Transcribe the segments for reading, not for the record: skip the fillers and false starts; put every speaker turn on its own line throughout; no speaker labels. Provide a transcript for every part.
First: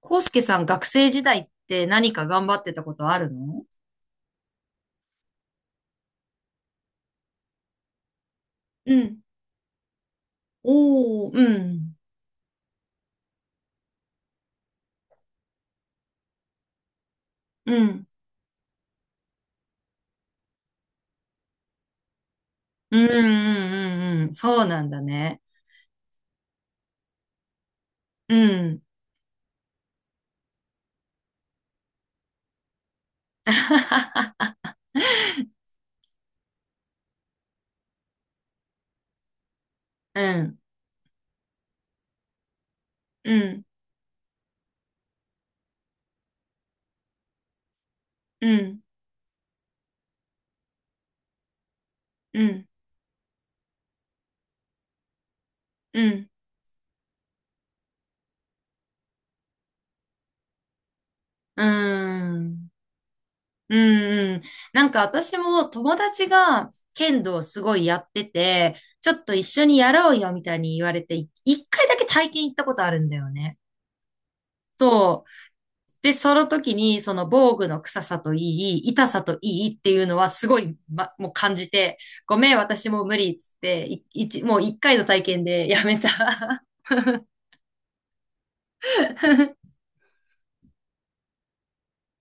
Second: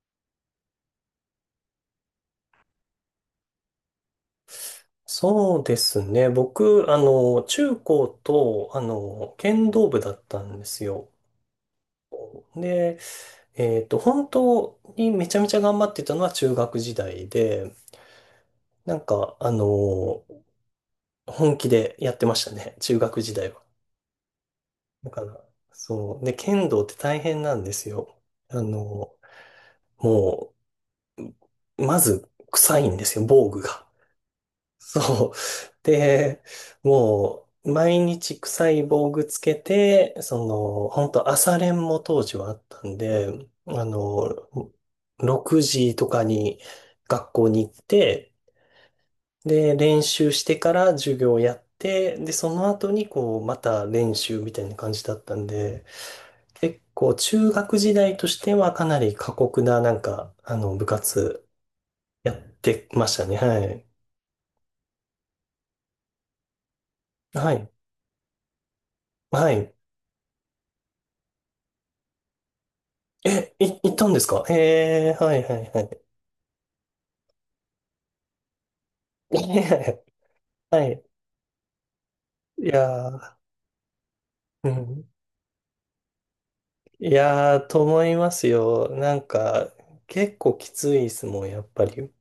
コウスケさん、学生時代って何か頑張ってたことあるの？
そうですね。僕、中高と、
うん。
剣道部だったんですよ。
おー、うん、
で、本当にめちゃめちゃ頑張ってたのは中学時代で、
うん、
なんか、あの、本気でやってましたね。
う
中
ん、
学時代は。
うん、うん、うんそうなんだ
だか
ね。
ら、そう。で、剣道って大変なんですよ。
う
あ
ん。
の、もう、まず、臭いんですよ、防具が。そう。で、もう、毎日臭い防具つけて、
うん、
本当朝練も当時はあったんで、
うん、
6時とかに学校に行って、
うん、
で、練習してから授業やって、で、
う
そ
ん、
の後にこう、また練習みたいな感じだったんで、
うん、
結構中学時代としてはかなり過酷な部活
うー
やっ
ん、
てましたね。は
うん、
い。
うん。なんか私も友達が剣道
は
す
い。
ごいやってて、ちょっと一
は
緒
い。
にやろうよみたいに言われて、一回だけ体験行ったことあるんだよ
え、
ね。
い、行ったんですか？え
そ
ー、
う。
はいはいはい。
で、その時に、その防具の臭さといい、痛さといいってい うのはすごい、
はい。
もう感じて、ごめん、
いや
私もう無理っ
ー、
つって、もう
う
一回の
ん。
体験でやめた。
いやー、と思いますよ。なん か、結構きついですもん、やっぱり。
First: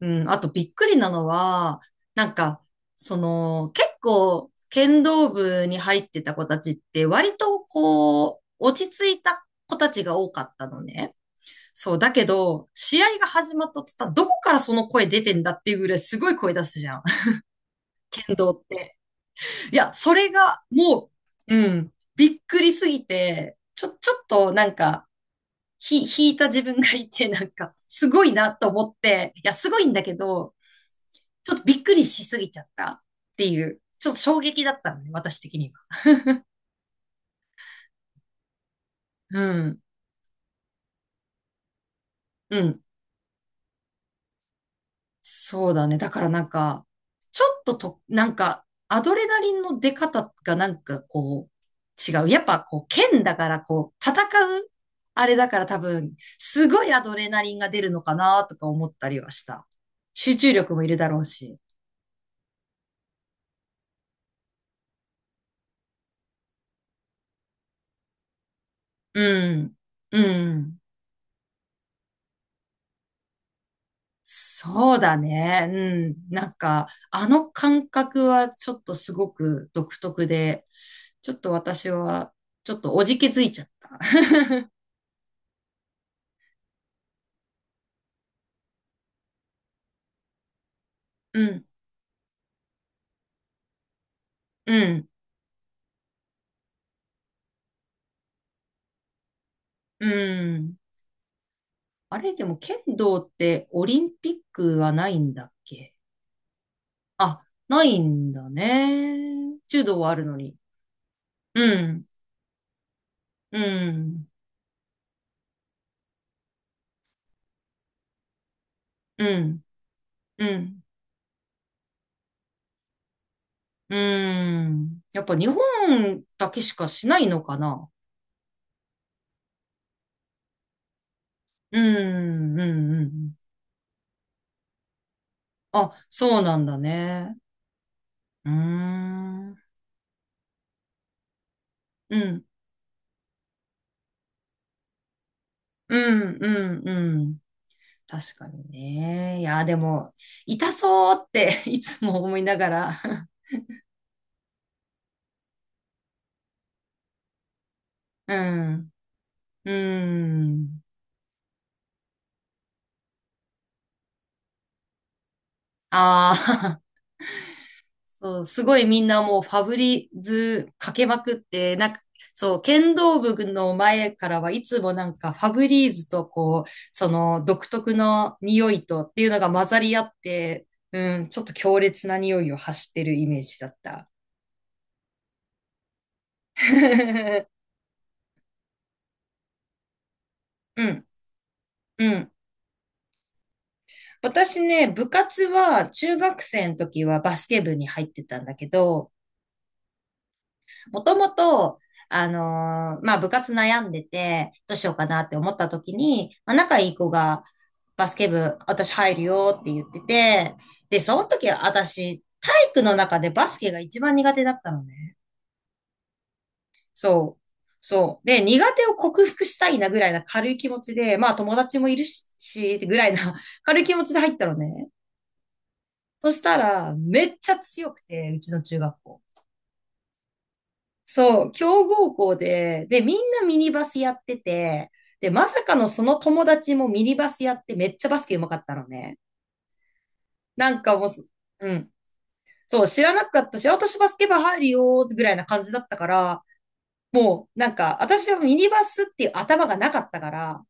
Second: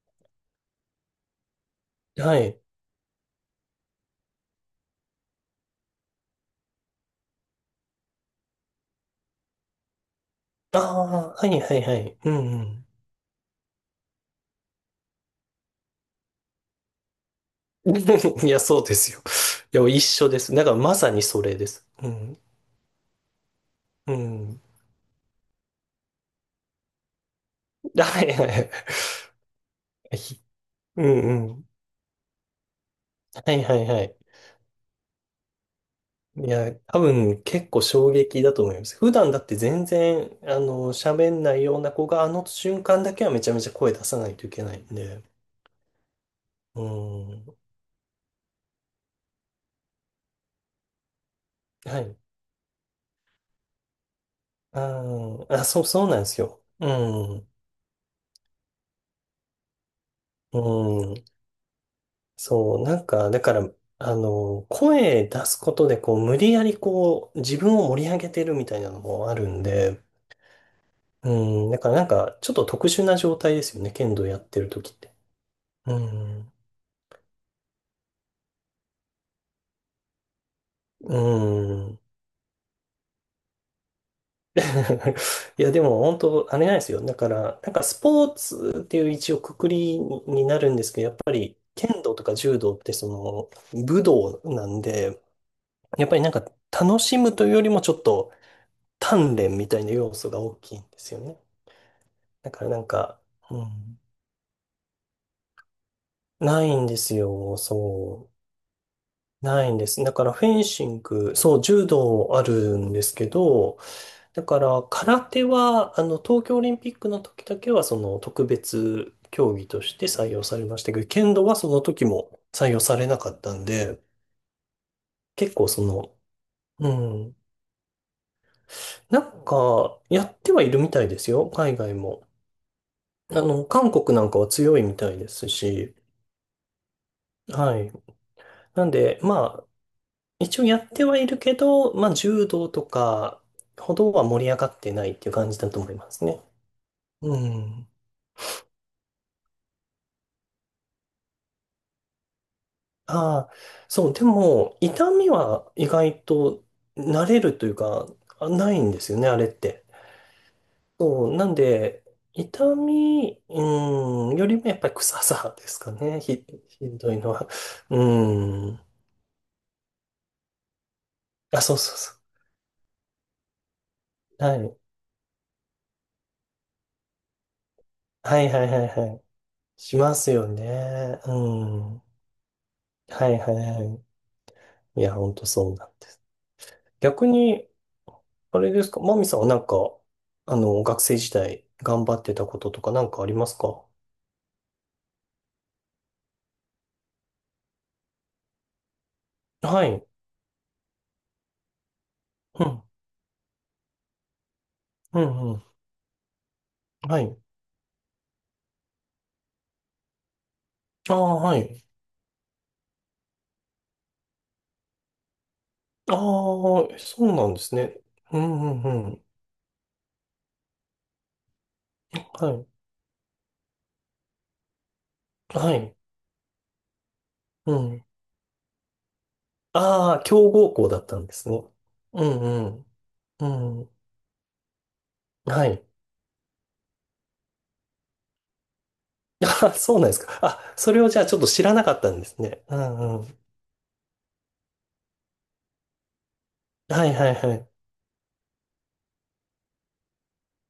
うん、あとびっくりなのは、なん
はい。
か、結構、剣道部に入ってた子たちって割とこう、落ち着いた子たちが多かった
あ
のね。
あ、はいはい
そ
は
う、だ
い。
け
う
ど、
ん
試合が始まった途端、どこからその声出てんだっていうぐらいすごい声出すじゃん。
うん。
剣 道
いや、
っ
そうで
て。
すよ。
い
い
や、
や、一
そ
緒
れ
です。
が
だからま
も
さにそれ
う
で
うん。
す。う
び
ん。
っくりすぎて、ち
う
ょっと
ん。
なんか、引いた自分がいて、なんか、す
は
ご
い
い
はい
な
は
と
い。
思って、いや、すごいんだけ ど、
うん
ち
う
ょっと
ん。
びっくりしすぎちゃったって
はい
い
は
う、
いは
ちょっ
い。
と衝撃だったのね、私的には。
いや、多分結構衝撃だと思います。普段だ
う
って
ん。
全然、喋んないような子が、あの
うん。
瞬間だけはめちゃめちゃ声出さないといけないんで。
そうだね。だからなんか、
う
ちょ
ん。
っとと、なんか、アドレナリンの出方がなんかこ
は
う、
い。
違う。やっぱこう、剣だからこう、う、
あ
あれ
ー
だか
あ、
ら多
そう、そう
分、
なんですよ。
すご
う
いアドレナ
ん。
リンが出るのかなとか思ったりはした。集中力もいる
う
だろう
ん。
し。
そう、なんか、だから、声出すことで、こう、無理やりこう、自分を盛り上げてるみたいなのもある
う
ん
ん。
で、
うん。
うん。だからなんか、ちょっと特殊な状態ですよね。剣道やってる時
そ
っ
う
て。
だね。う
う
ん。な
ん。
んか、あの感覚はちょっとすごく独特で、
う
ちょっと私
ん。
は、ちょっとおじけづいちゃった。
いや、でも本当、あれなんですよ。だから、なんかスポーツっていう一応くくりになるんですけど、やっぱ
う
り
ん。
剣道とか柔道ってその武道な
う
ん
ん、
で、やっぱりなんか楽しむというよりもちょっと鍛錬みたいな
う
要素が大き
ん。
いんですよね。
あれ、で
だ
も
から
剣
なん
道
か、
っ
う
てオ
ん、
リンピックはないんだっけ？
ないんです
あ、
よ。
ない
そ
んだ
う。
ね。
ないん
柔
で
道
す。
は
だ
あ
か
る
ら
の
フ
に。
ェンシング、そう、
う
柔
ん、
道あるんですけ
う
ど、
ん、
だから、空手は、東京オリンピックの時だけは、その、特別
う
競
ん、
技として採用
う
されま
ん、
したけど、剣道はその時も採用されなかったん
う
で、
ん。やっぱ日
結構その、
本だけしかしない
うん、
のかな？
なんか、やってはいるみたいですよ、海
う
外も。
ん、うん、うん。
韓国なんかは強いみたいですし、
あ、そうなんだね。
はい。
うー
なんで、
ん、う
ま
ん、
あ、一応やってはいるけど、まあ、
うん、
柔道とかほどは盛り上がってないっていう感じだと思い
う
ます
ん、
ね。
う
う
ん。
ん。
確かにね。いや、でも、痛そうって いつも思いながら。
ああ、そう、でも、痛みは意外と慣れるというか、
う
あないん
ん。
ですよね、あれっ
う
て。
ん。
そう、なんで、痛み、うん、よりもやっぱり臭さですかね、
あ
ひ、
あ、
ひどいのは。
そう、す
う
ご
ん。
いみんなもうファブリーズかけまくっ
あ、そ
て、
う
なん
そう
か、
そ
そう、剣道部の前から
う。
は
は
い
い。
つもなんかファブリーズとこう、その独特の
はいはい
匂
は
い
い
と
は
って
い。
いうのが混ざり
し
合っ
ますよ
て、う
ね。
ん、
う
ちょっと強
ん。は
烈な匂いを発して
い
るイ
は
メ
い
ージだっ
は
た。
い。いや、ほんとそうなんです。逆 に、あれですか、マミさんはなんか、
う
学
ん、
生時代頑
う
張っ
ん。
てたこととかなんかありますか？
私ね、部活は中学生の時はバスケ部に入ってたんだけど、
はい。
もともと、
うん、
まあ、部活悩んでて、どうしようか
う
なって思
ん、う
っ
ん。
た時に、まあ、仲いい子
はい。
が、バスケ部、私入るよって言ってて、で、
あ
その
あ、
時
はい。
私、体育の中でバスケが一番苦手だったのね。
ああ、そう
そう。
なんですね。
そう。
う
で、苦
ん、
手
う
を
ん、うん。
克服したいなぐらいな軽い気持ちで、まあ友達もいる
は
し、ぐらいな 軽い気持ちで入ったのね。
い。はい。
そしたら、めっちゃ
う
強く
ん。
て、うちの中学校。
ああ、強豪校だったんで
そ
す
う、
ね。
強豪
う
校
ん、
で、で、みん
う
なミニ
ん、う
バ
ん。
スやってて、で、まさ
は
か
い。
のその友達もミニバスやってめっちゃバスケ上手かったのね。
あ、そうなんですか。
な
あ、
ん
そ
か
れ
もう
をじゃ
す、
あちょっと知
う
らな
ん。
かったんですね。う
そう、知ら
ん、う
な
ん。
かったし、あ私バスケ部入るよ、ぐらいな感じだったから、
はい、はい、は
な
い。
んか、私はミニバスっていう頭がなかったから、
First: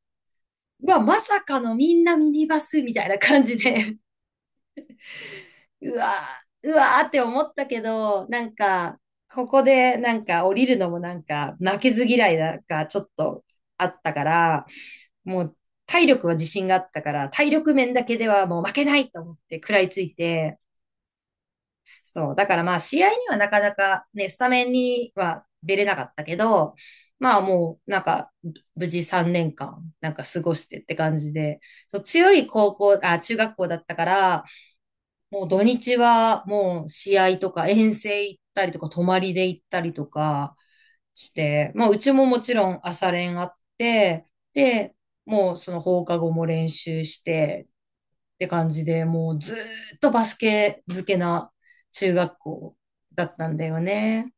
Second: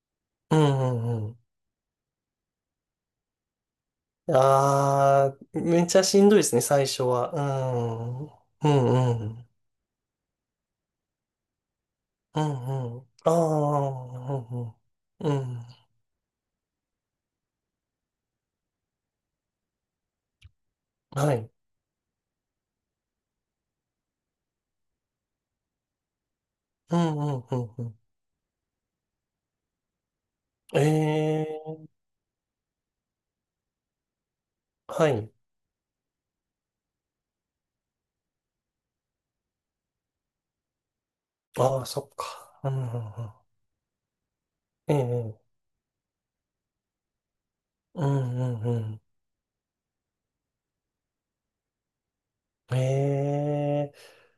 うん、う
うわ、ま
ん、うん。
さかのみんなミニバスみたいな感じで。
ああ、めっ
う
ちゃ
わ
しんどいですね、
うわ
最
ー
初
って
は。
思ったけど、なん
うん、う
か、
ん、うん。
ここでなんか降りるのもなんか負けず嫌い
う
なんか
ん、
ち
う
ょ
ん。
っ
あ
とあっ
あ、
たから、
うん、う
も
ん。う
う
ん。
体力は自信があったから、体力面だけではもう負けないと思って食らいついて、
はい。
そう。だからまあ試合にはなかなかね、スタメンには出れなかったけど、
うんう
まあ
んうん
も
う
う
ん。
なんか無事3年間なんか過ごし
え
てって感じで、
え、
そう強い高校、あ、中学校だったから、
はい。
もう土日はもう試合とか遠征行ったりとか泊まりで行ったりとかして、
あ
ま
あ、
あう
そ
ち
っ
ももち
か。う
ろ
んう
ん朝
んうん。
練あって、
え
で、
え、
もうその放課後も練習して
う
って
ん
感
う
じ
ん
で、もうずーっとバスケ漬けな中学
う
校
ん。
だっ
え
たんだよ
え、
ね。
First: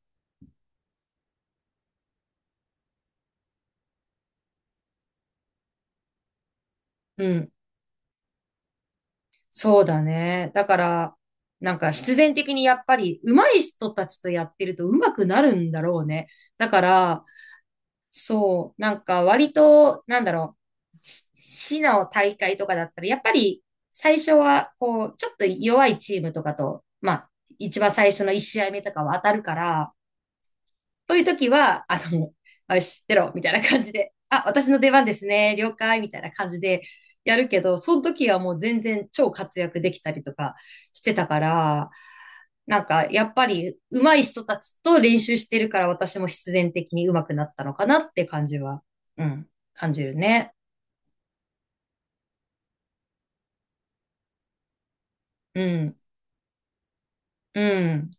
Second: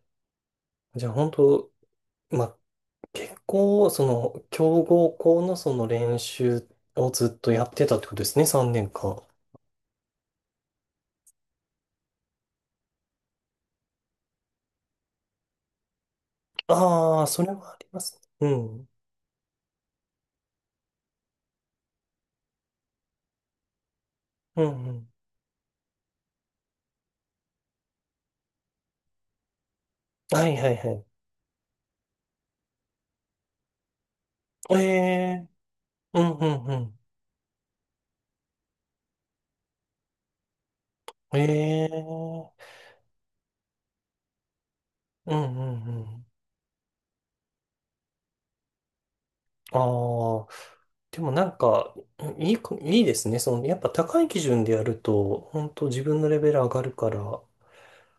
じゃあ本当、まあ、結構、その、強豪校のその練習をず
う
っと
ん。
やってたってことですね、3年間。
そうだね。だから、なんか必然的にやっぱり上手い人たちとやってると上手くなるんだろうね。だか
あ
ら、
あ、それはありますね。う
そう、
ん。
なんか割と、なんだろう、市の大会とかだったら、やっぱり最初
う
は、
んう
こ
ん。
う、ちょっと弱いチームとかと、まあ、一番最初の1試合目とかは当たるから、
はいはいはい。
そういう時は、よし、出ろ、みたいな感じで、あ、私
え
の出番です
え、
ね、了解、みた
う
いな
んう
感じ
んう
で
ん。
やるけど、その時はもう全然超活躍できたりとかしてた
え
から、
え、
なんか、やっぱり、上手い人たちと練
う
習
ん
して
う
るから、
んう
私も
ん。
必然的に上手くなったのかなって感じは、うん、
あ
感じる
あ、
ね。
でもなんか、いいこ、いいですね。その、やっぱ高い基準でやると、
う
本当
ん、
自分のレベル上がるから、よ
うん。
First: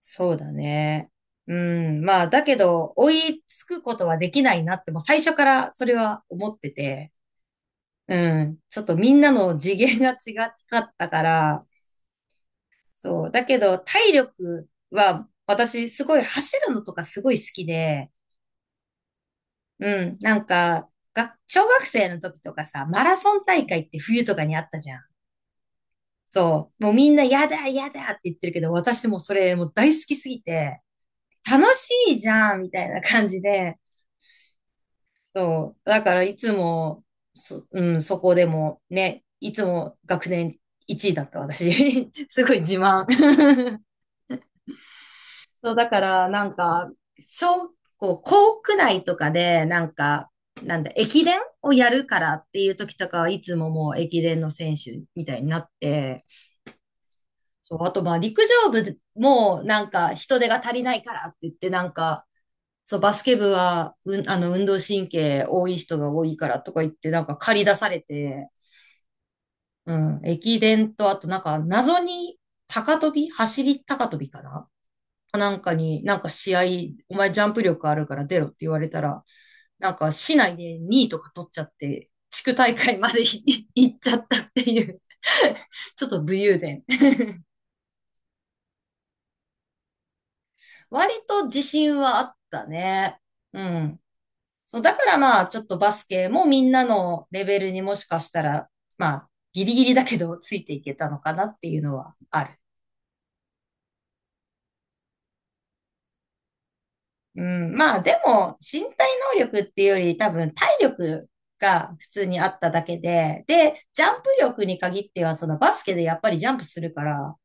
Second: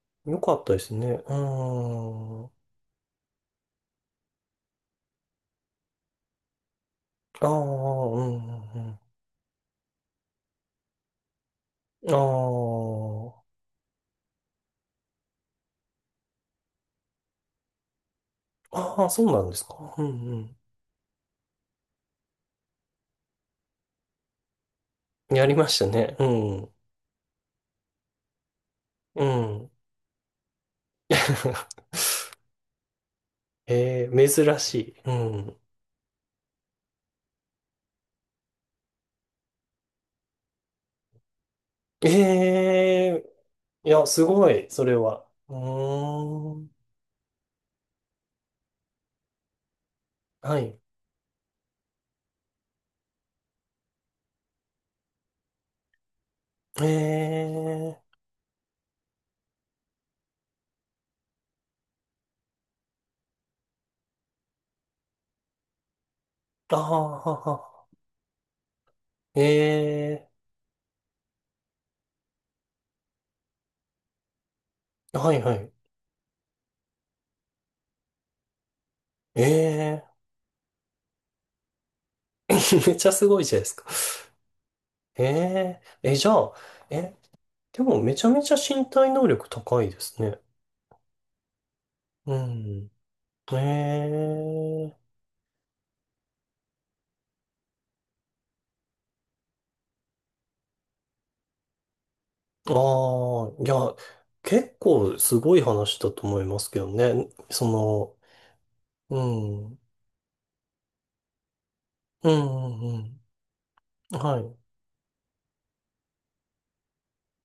そうだ
かったですね。
ね。
うー
うん、まあ、だ
ん。あ
けど、追いつくことはできないなって、もう最初からそれは思ってて、
あ、うん、
うん。
う
ちょっとみ
ん
んなの次元が違かったから、
うん。
そう。
あ
だけど、体力は、私、すごい走るのとかすごい好きで、
あ、ああ、そうなんですか。う
うん。なん
ん
か、小学生の時とかさ、マラソン大会って冬とかにあったじゃん。
うん。やりましたね。う
そ
ん、
う。もうみんな、やだ、やだって言ってるけど、私も
う
それも
ん。
う大好きすぎて、楽 しいじゃん、みたいな感じで、
えー珍しい。うん。
そう。だからいつも、うん、そこでもね、いつも学年1位だった私。すごい自
え
慢。
えいや、すごい、それは。う
そう、だからなん
ーん。
か、小、こう、校区内とかで、なんか、
は
な
い。
んだ、駅伝をやるからっていう時とかはいつももう駅伝の選手みたいになって、
え
そう、あ
え
とまあ陸上部もなんか人手が足りないからって言ってなんか、そう、バスケ部は、うん、あの、運動神経多い人が多いからと
あ
か言って、
あ、
なんか
は
駆り出
は。
されて、うん、
ええ
駅伝と、あとなんか、謎に、高跳び走り高跳びかな、
はい、
な
は
んか
い。
に、なんか試合、お前ジャンプ力あるから出ろって言われたら、
え
なん
え
か
ー
市内で2位とか取っちゃって、地 区大
めっ
会
ち
ま
ゃ
で
すごいじゃないです か。
行っちゃったっていう
ええ
ちょ
ー
っ
え、
と
じゃ
武
あ、
勇伝。
え、でもめちゃめちゃ身体能力高いですね。
割と自信はあった
う
ね。
ん。
うん。そう、だ
え
か
え
らまあ、ちょっとバスケもみんなのレベルにもしかしたら、まあ、ギリギリだけどついていけたのかなっていうのはある。
ーああ、いや、結構すごい話だと思いますけどね。
うん、まあ、
その、
でも、身体
う
能力っ
ん、うん、
ていうより多分体力が普通
う
にあっただ
ん、
け
うん。
で、で、ジャンプ
はい。
力に限っては、そのバスケでやっぱりジャンプするから、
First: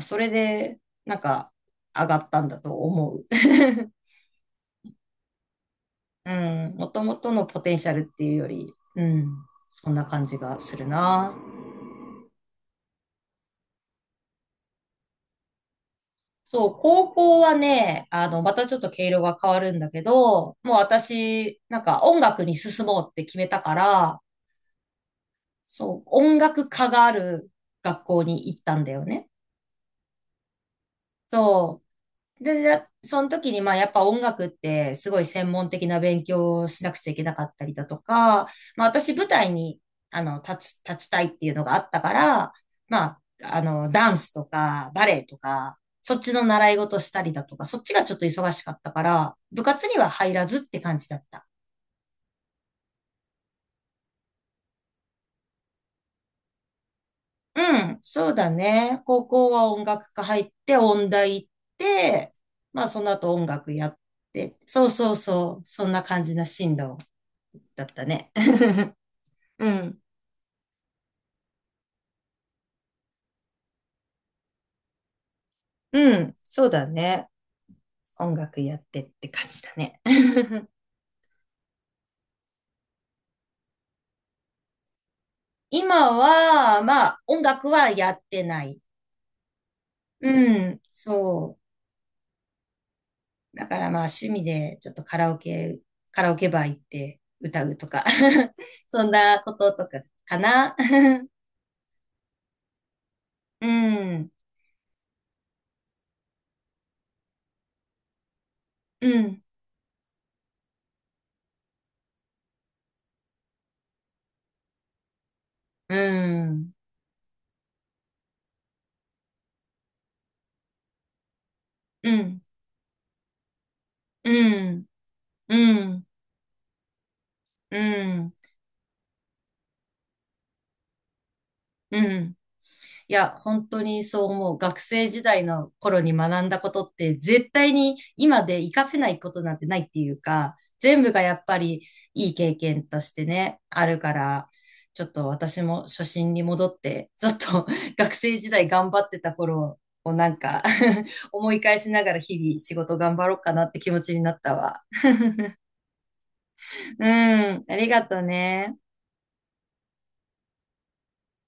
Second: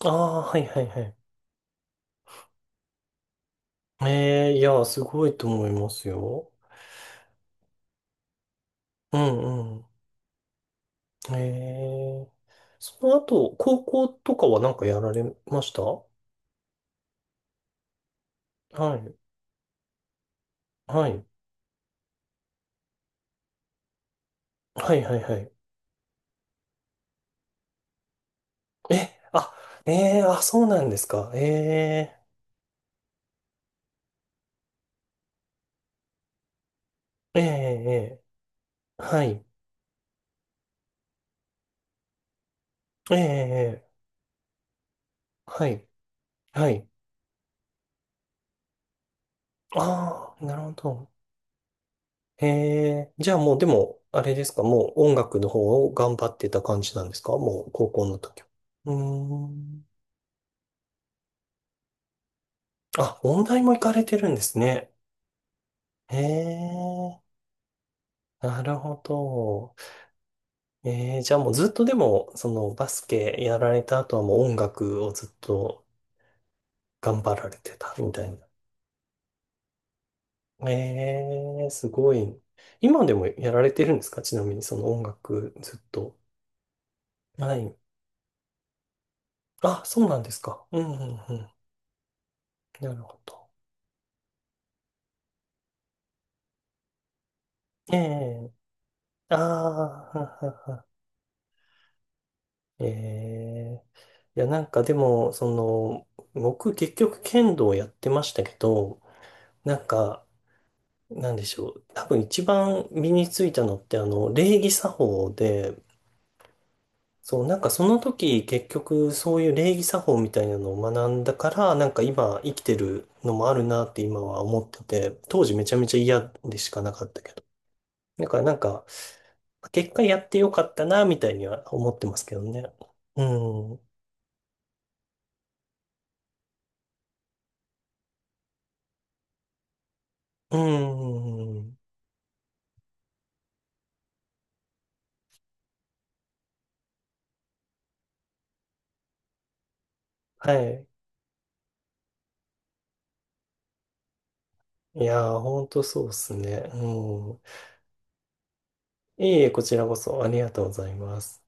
あ
それ
あ、はい、
で、
はい、はい。
なんか、上がったんだと思う。
ええいや、すごいと思います
う
よ。
ん、もともとのポテンシャルっていうより、う
う
ん、
ん、うん。
そんな感じがするな。
ええその後、高校とかはなんかやられました？は
そう、高校はね、あの、またちょっと毛
い。
色が変わるんだけど、もう
はい。
私、なんか音楽に進もうって決めたから、
はい、はい、はい。
そう、音楽科がある学校に行ったんだよ
え、
ね。
あ、ええあ、そうなんですか。
そ
ええ
う。でその時に、まあ、やっぱ音楽って、すごい専門的な勉強をしなくちゃいけな
ええ
かったりだと
え
か、まあ、
え
私、
は
舞
い。
台に、あの、立つ、立ちたいっていうのがあったから、ま
ええ
あ、あの、
ええ
ダンスとか、バレエと
は
か、
い。
そっちの
は
習い
い。
事したりだとか、そっちがちょっと忙しかったから、部活には入
ああ、
ら
な
ずっ
るほ
て感じ
ど。
だった。
ええじゃあもう、でも、あれですか、もう音楽の方を頑張ってた感じなんですか？
う
もう、高
ん、
校の
そう
時は。
だ
う
ね。高
ー
校は音
ん。
楽科入って、音大行って、まあ、その
あ、
後音
音大
楽
も行
や
か
っ
れてるんで
て、
す
そう
ね。
そうそう、そんな感じな進路
ええ
だったね。
なるほ
う
ど。
ん。
ええじゃあもうずっとでも、そのバスケやられた後はもう音楽をずっと
うん。そうだ
頑
ね。
張られてたみたい
音
な。
楽やってって感じだね。
ええ、すごい。今でもやられてるんですか？ちなみにその音楽ずっ
今
と。
は、まあ、音
は
楽
い。
はやってない。
あ、そうなんです
う
か。う
ん。
んうんうん。
そ
なるほど。
う。だからまあ、趣味でちょっとカラオケバー行って歌うと
え
か
え。
そん
ああ、
なこととか
は
か
は
な。
は。え
う
え。
ん。
いや、なんかでも、その、僕結局剣道をやってましたけど、
うん。
なんか、なんでしょう。多分一番身についたのって、礼儀作法で、
うん。
そう、なんかその時結局そういう礼儀作法みたいなのを学んだから、なんか
う
今
ん。
生きてるのもあるなって今
う
は思って
ん。
て、当時め
う
ちゃめちゃ
ん。
嫌でしかなかったけど。
う
だ
ん。
からなんか、結果やってよかったなみたいには思っ
う
てます
ん。
けどね。
い
う
や、本
ん。
当にそう思う。学生時代の頃に学んだことって絶対に今で活かせないことなんてないっていうか、
う
全部がやっぱ
ん。
りいい経験としてね、あるから、ちょっと私も初心に戻って、ちょっと 学生時代頑張ってた頃をなん
は
か
い。
思い返しながら日々仕事頑張ろうかなって気持ちになったわ。
いやー、ほんとそうっすね。
う
うん。
ん、ありがとね。
いえいえ、こちらこそありがとうございます。